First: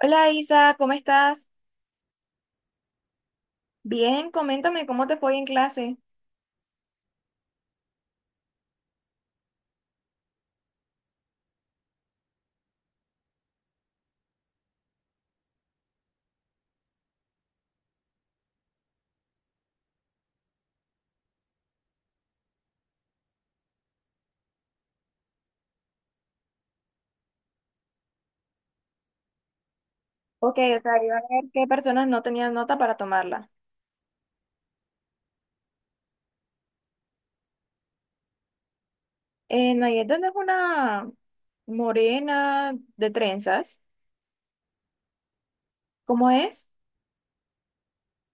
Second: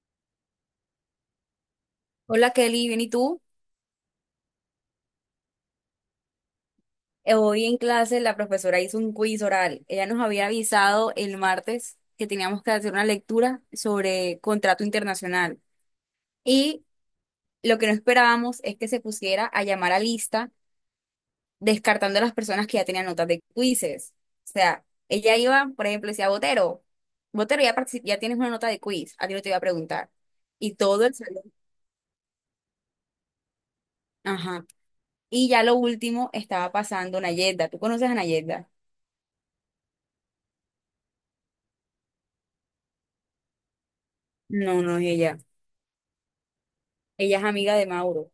Hola Isa, ¿cómo estás? Hola Kelly, bien, ¿y tú? Bien, coméntame cómo te fue en clase. Hoy en clase la profesora hizo un quiz oral. Ella nos había avisado el martes que teníamos que hacer una lectura sobre contrato internacional. Y lo que no esperábamos es que se pusiera a llamar a lista descartando a las personas que ya tenían notas de quizzes. O sea, ella iba, por ejemplo, decía, Botero, Botero, ya, ya tienes una nota de quiz, a ti no te iba a preguntar. Ok, Y o sea, todo el iba a ver salón. qué personas no tenían nota para tomarla. Ajá. Y ya lo último estaba pasando Nayenda. ¿Tú conoces a Nayenda? Nayeta no es una morena de trenzas, No, no es ella. ¿cómo es? Ella es amiga de Mauro.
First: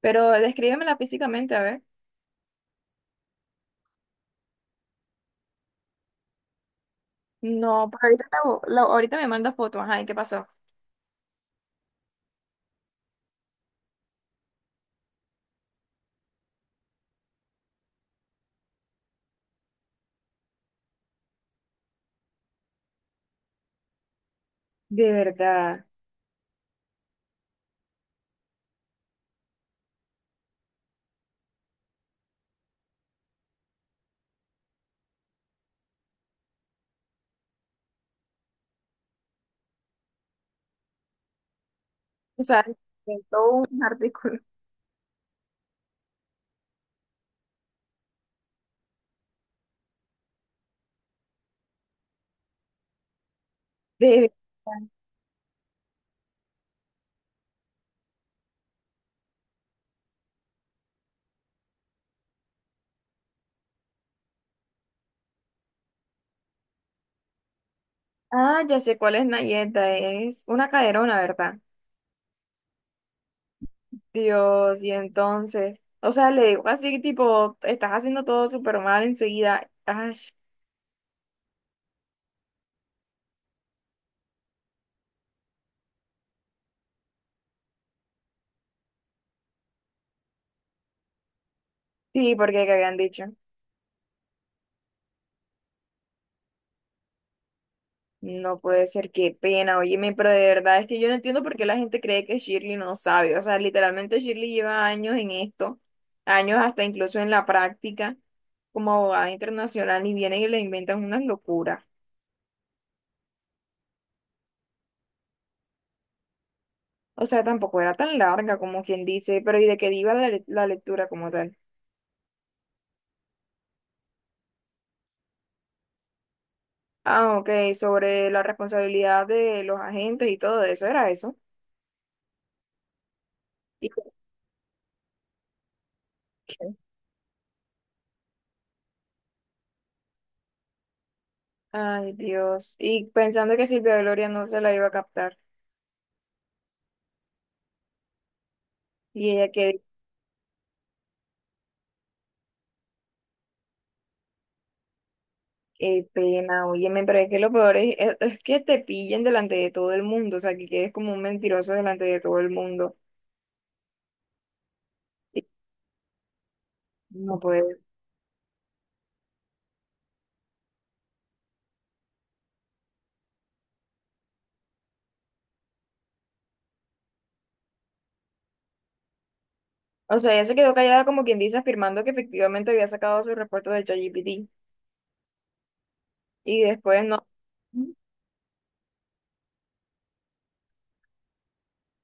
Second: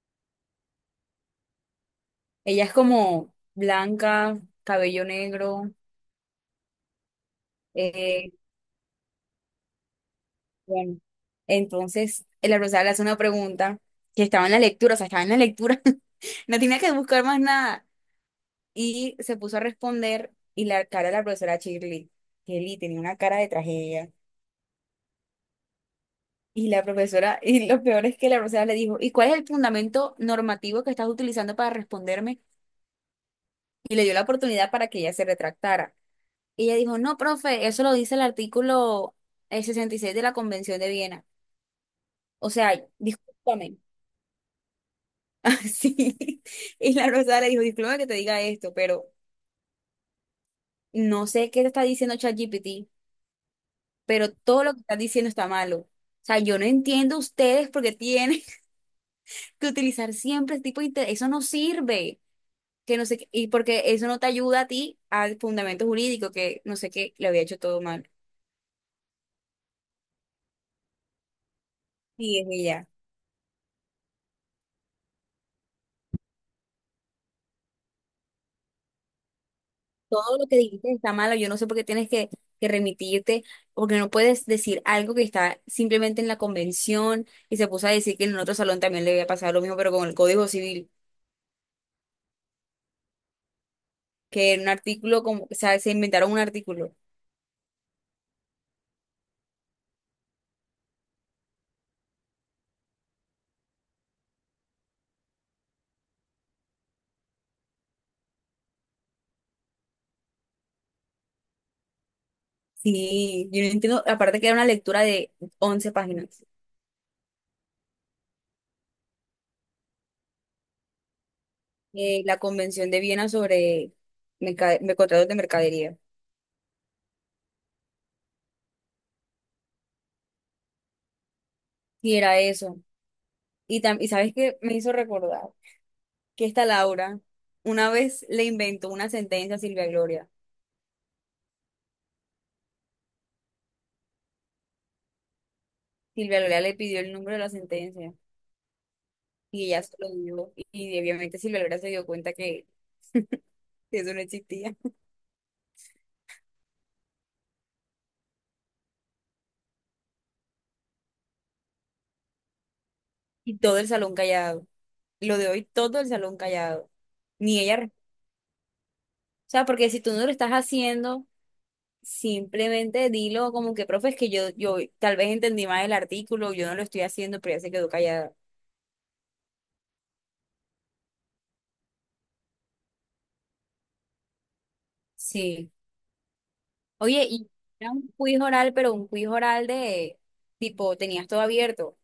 Pero descríbemela físicamente, a ver. Ella es como blanca, cabello negro. No, pues ahorita, eh, ahorita me manda foto, ajá, ¿y qué pasó? bueno, entonces la profesora le hace una pregunta que estaba en la lectura, o sea, estaba en la lectura, no tenía que buscar más nada. Y se puso a responder y la cara de la profesora Shirley, Shirley tenía una cara de tragedia. De verdad. Y la profesora, y lo peor es que la profesora le dijo, ¿y cuál es el fundamento normativo que estás utilizando para responderme? Y le dio la oportunidad para que ella se retractara. Y ella dijo, no, profe, eso lo dice el artículo 66 de la Convención de Viena. O O sea, sea, inventó discúlpame. un artículo. Así. Y la Rosada le dijo, discúlpame que te diga esto, pero no sé qué te está diciendo ChatGPT, De verdad. pero todo lo que estás diciendo está malo. O sea, yo no entiendo ustedes porque tienen que utilizar siempre este tipo de... inte- eso no sirve. Que no sé qué, y porque eso no te ayuda a ti al fundamento jurídico, que no sé qué, le había hecho todo mal. Ah, ya sé cuál es Nayeta, es una caderona, ¿verdad? Y es ella. Dios, y entonces, o sea, le digo así, tipo, estás haciendo todo súper mal enseguida. Ay, Todo lo que dijiste está malo, yo no sé por qué tienes que remitirte, porque no puedes decir algo que está simplemente en la convención y se puso a decir que en otro salón también le había pasado lo mismo, pero con el Código Civil, sí, porque que habían dicho. que en un artículo, como, o sea, se inventaron un artículo. No puede ser, qué pena, óyeme, pero de verdad es que yo no entiendo por qué la gente cree que Shirley no sabe. O sea, literalmente Shirley lleva años en esto, años hasta incluso en la práctica como abogada internacional y vienen y le inventan unas locuras. Sí, yo no entiendo, aparte que era una lectura de 11 páginas, O sea, tampoco era tan larga como quien dice, pero ¿y de qué iba la lectura como tal? La Convención de Viena sobre contratos de mercadería, Ah, ok, sobre la responsabilidad de los agentes y todo eso, era eso. y era eso. Y Y como sabes qué me hizo recordar que esta que, Laura una vez le inventó una sentencia a Silvia Gloria. ay, Dios. Y pensando que Silvia Gloria no se la iba a captar. Silvia Lora le pidió el número de la sentencia Y ella, y qué, ella se lo dio. Y obviamente Silvia Lora se dio cuenta que eso no existía. qué pena, óyeme, pero es que lo peor es que te pillen delante de todo el mundo, o sea, que quedes como un mentiroso delante de todo el mundo. Y todo el salón callado. Lo Y de hoy, todo el salón callado. no Ni ella. puede. Re- O sea, porque si tú no lo estás haciendo, simplemente dilo como que, profe, es que yo tal vez entendí mal el artículo, yo no lo estoy haciendo, pero ella se quedó callada. O sea, ella se quedó callada como quien dice, afirmando que efectivamente había sacado su reporte de ChatGPT. Sí. Y después no. Oye, y era un quiz oral, pero un quiz oral de tipo, tenías todo abierto.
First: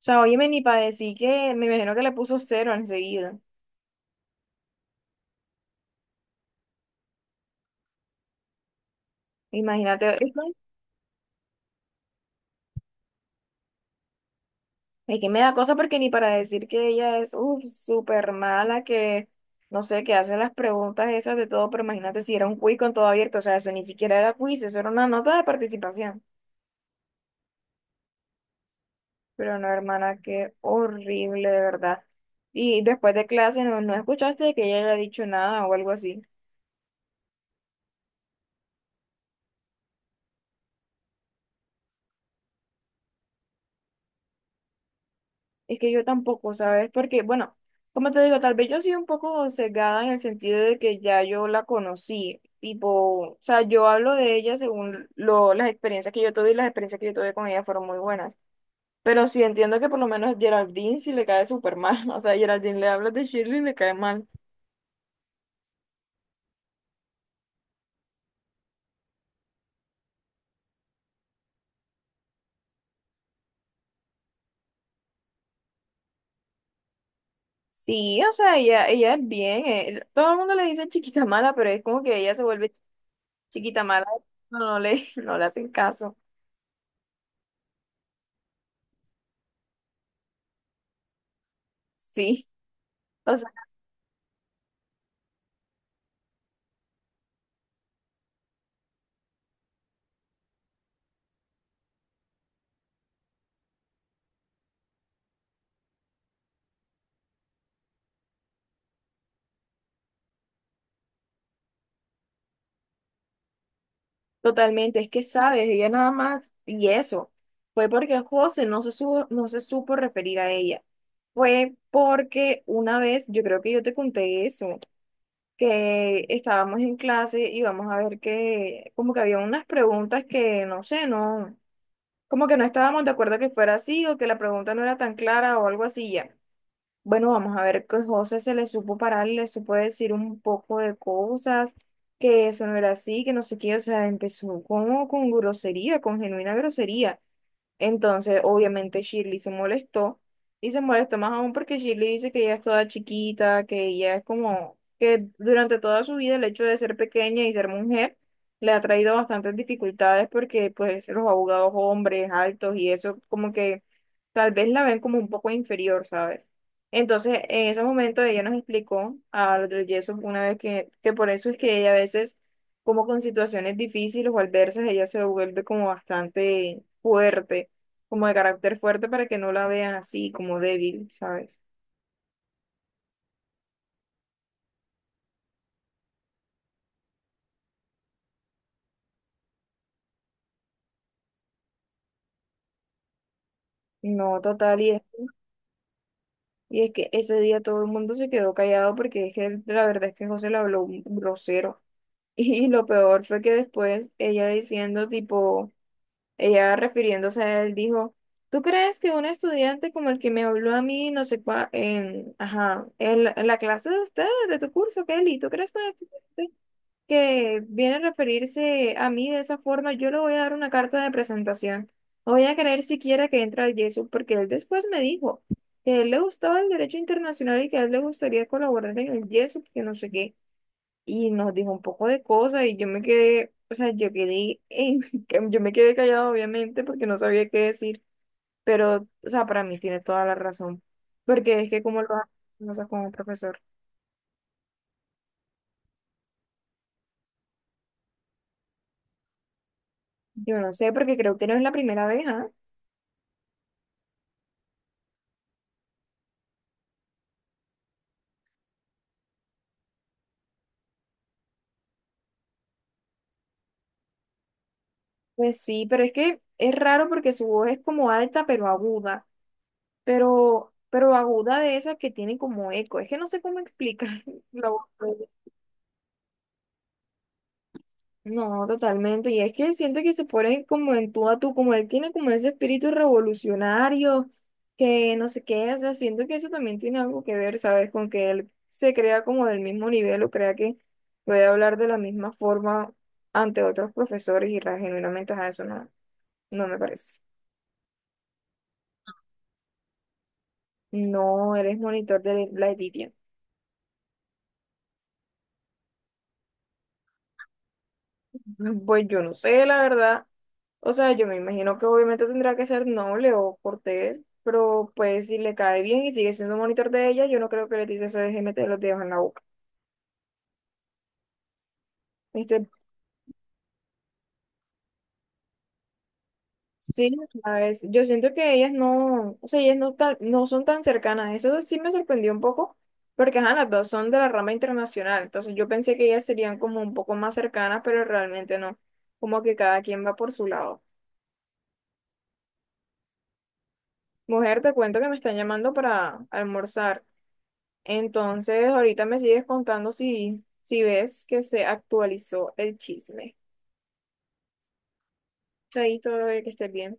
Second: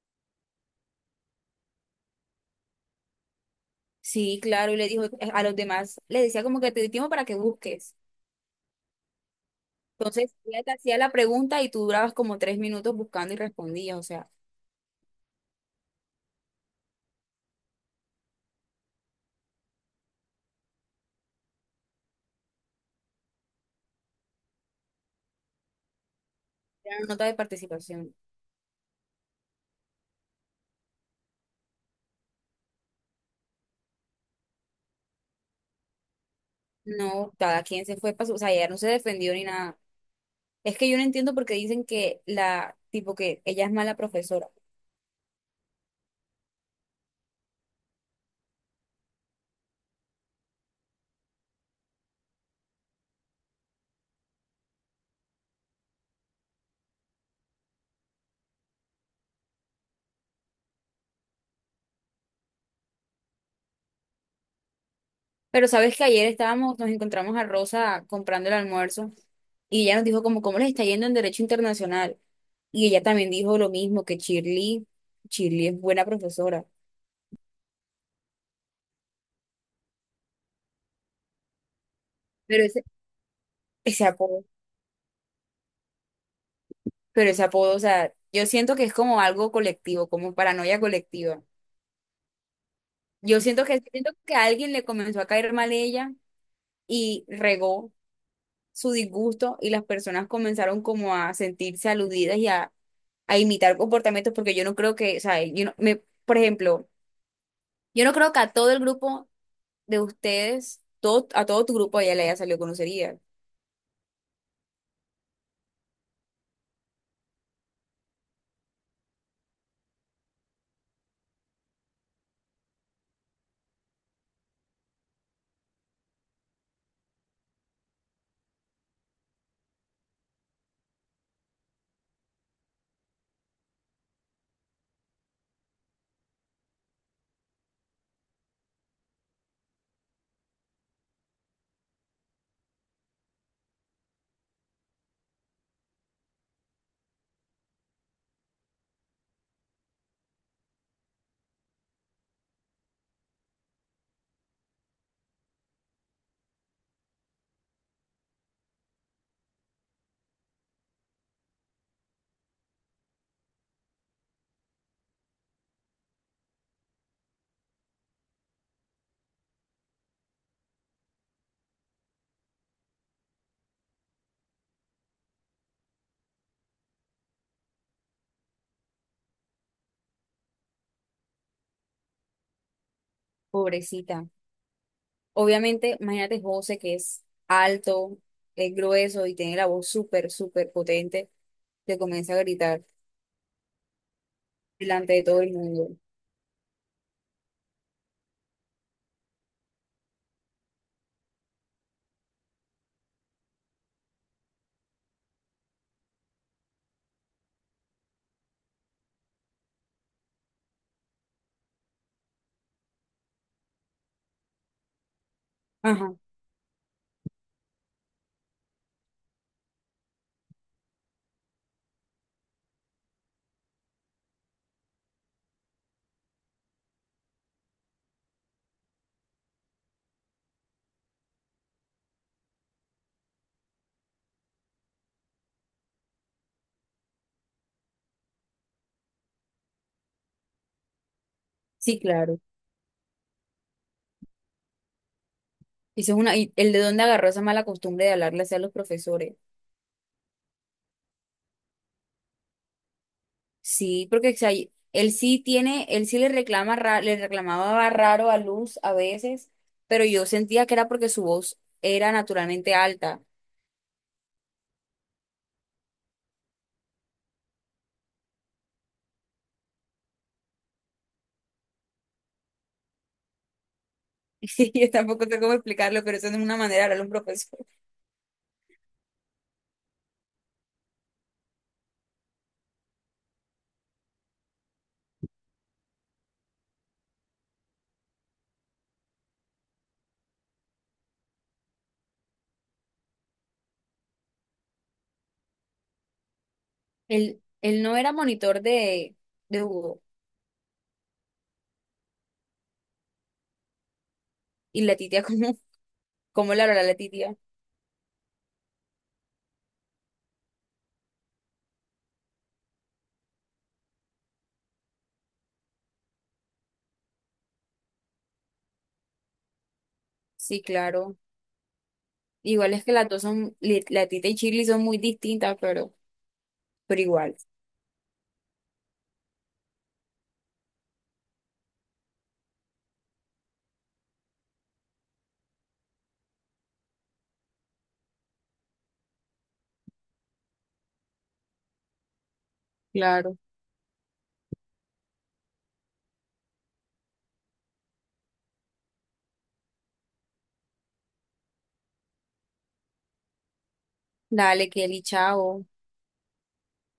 O sea, óyeme, ni para decir, que me imagino que le puso cero enseguida. Sí, claro, y le dijo a los demás, le decía como que te di tiempo para que busques. Imagínate. Entonces, ella te hacía la pregunta y tú durabas como 3 minutos buscando y respondías, o sea, Es que me da cosa porque ni para decir que ella es uf, súper mala, que no sé, que hace las preguntas esas de todo, pero imagínate, si era un quiz con todo abierto, o sea, eso ni siquiera era quiz, eso era una nota de participación. era una nota de participación. Pero no, hermana, qué horrible, de verdad. Y después de clase no, no escuchaste que ella haya dicho nada o algo así. No, cada quien se fue para su, o sea, ella no se defendió ni nada. Es que yo no entiendo por qué dicen que la, tipo que ella es mala profesora. Es que yo tampoco, ¿sabes? Porque, bueno, como te digo, tal vez yo soy un poco sesgada en el sentido de que ya yo la conocí, tipo, o sea, yo hablo de ella según lo, las experiencias que yo tuve, y las experiencias que yo tuve con ella fueron muy buenas. Pero sí entiendo que por lo menos Geraldine sí le cae súper mal, o sea, Geraldine, le hablas de Shirley y le cae mal. Pero sabes que ayer estábamos, nos encontramos a Rosa comprando el almuerzo y ella nos dijo como cómo les está yendo en Derecho Internacional. Y ella también dijo lo mismo, que Shirley, Shirley es buena profesora. Sí, o sea, ella es bien, todo el mundo le dice chiquita mala, pero es como que ella se Pero vuelve ese, chiquita ese mala, apodo. No le hacen caso. Pero ese apodo, o sea, yo siento que es como algo colectivo, como paranoia colectiva. Sí. Yo siento que a alguien le comenzó a caer mal ella y regó su disgusto y las personas comenzaron como a sentirse aludidas y a imitar comportamientos porque yo no creo que, o sea, yo no- me, por ejemplo, yo no creo que a todo el grupo de ustedes, todo, a todo tu grupo ella le haya salido grosería. Totalmente, es que sabes, ella nada más, y eso, fue porque José no se supo referir a ella. Fue porque una vez, yo creo que yo te conté eso, que estábamos en clase y vamos a ver que, como que había unas preguntas que, no sé, no, como que no estábamos de acuerdo que fuera así o que la pregunta no era tan clara o algo así ya. Bueno, vamos a ver, que José se le supo parar, le supo decir un poco de cosas, que eso no era así, que no sé qué, o sea, empezó como con grosería, con genuina grosería. Entonces, obviamente, Shirley se molestó y se molestó más aún porque Shirley dice que ella es toda chiquita, que ella es como que durante toda su vida el hecho de ser pequeña y ser mujer le ha traído bastantes dificultades porque pues los abogados hombres altos y eso como que tal vez la ven como un poco inferior, ¿sabes? Entonces, en ese momento ella nos explicó a los del yeso una vez que por eso es que ella a veces como con situaciones difíciles o adversas, ella se vuelve como bastante fuerte, como de carácter fuerte, para que no la vean así, como débil, ¿sabes? Pobrecita. Obviamente, imagínate José que es alto, es grueso y tiene la voz súper, súper potente, te comienza a gritar No, total, delante de todo el mundo. y es que ese día todo el mundo se quedó callado porque es que la verdad es que José le habló un grosero. Y lo peor fue que después ella diciendo, tipo, ella refiriéndose a él, dijo, ¿tú crees que un estudiante como el que me habló a mí, no sé cuál, en, ajá, la en la clase de ustedes, de tu curso, Kelly, ¿tú crees que un Ajá, estudiante que viene a referirse a mí de esa forma, yo le voy a dar una carta de presentación? No voy a creer siquiera que entre al Yesu, porque él después me dijo que a él le gustaba el derecho internacional y que a él le gustaría colaborar en el Yesu, que no sé qué. Y nos dijo un poco de cosas y yo me quedé, o sea, yo quedé en, yo me quedé callado obviamente porque no sabía qué decir, pero, o sea, para mí tiene toda la razón, porque es que sí, como lo hace claro. cosas con un profesor. Y eso es una, y el de dónde agarró esa mala costumbre de hablarle así a los profesores. Yo no sé, porque creo que no es la primera vez, ¿ah? Sí, porque o sea, él sí tiene, él sí le reclama, le reclamaba raro a Luz a veces, pero yo sentía que era porque su voz era naturalmente alta. Pues sí, pero es que es raro porque su voz es como alta pero aguda, pero aguda de esas que tienen como eco. Es que no sé cómo explicar la Y voz yo de tampoco ella. sé cómo explicarlo, pero eso no es una manera de hablarle a un profesor. No, totalmente. Y es que siente que se pone como en tú a tú, como él tiene como ese espíritu revolucionario, que no sé qué, o sea, siento que eso también tiene algo que ver, ¿sabes? Con que él se crea como del mismo nivel o crea que puede hablar de la misma forma ante otros profesores y genuinamente a eso no, no me parece. Él no era monitor de Hugo. No, eres monitor de la Editia. Y la titia, ¿cómo la hará la titia? Pues yo no sé, la verdad. O sea, yo me imagino que obviamente tendrá que ser noble o cortés, pero pues si le cae bien y sigue siendo monitor de ella, yo no creo que Letitia se deje meter los dedos en la boca. Sí, claro. Este, Igual es que las dos son, la titia y Shirley son muy distintas, pero sí, igual. ¿sabes? Yo siento que ellas no, o sea, ellas no, tan- no son tan cercanas. Eso sí me sorprendió un poco, porque ajá, las dos son de la rama internacional. Entonces yo pensé que ellas serían como un poco más cercanas, pero realmente no. Como que cada quien va por su lado. Claro. Mujer, te cuento que me están llamando para almorzar. Entonces, ahorita me sigues contando si, si ves que se actualizó el chisme. Dale, Kelly, chao. Chaito, bebé, que estés bien.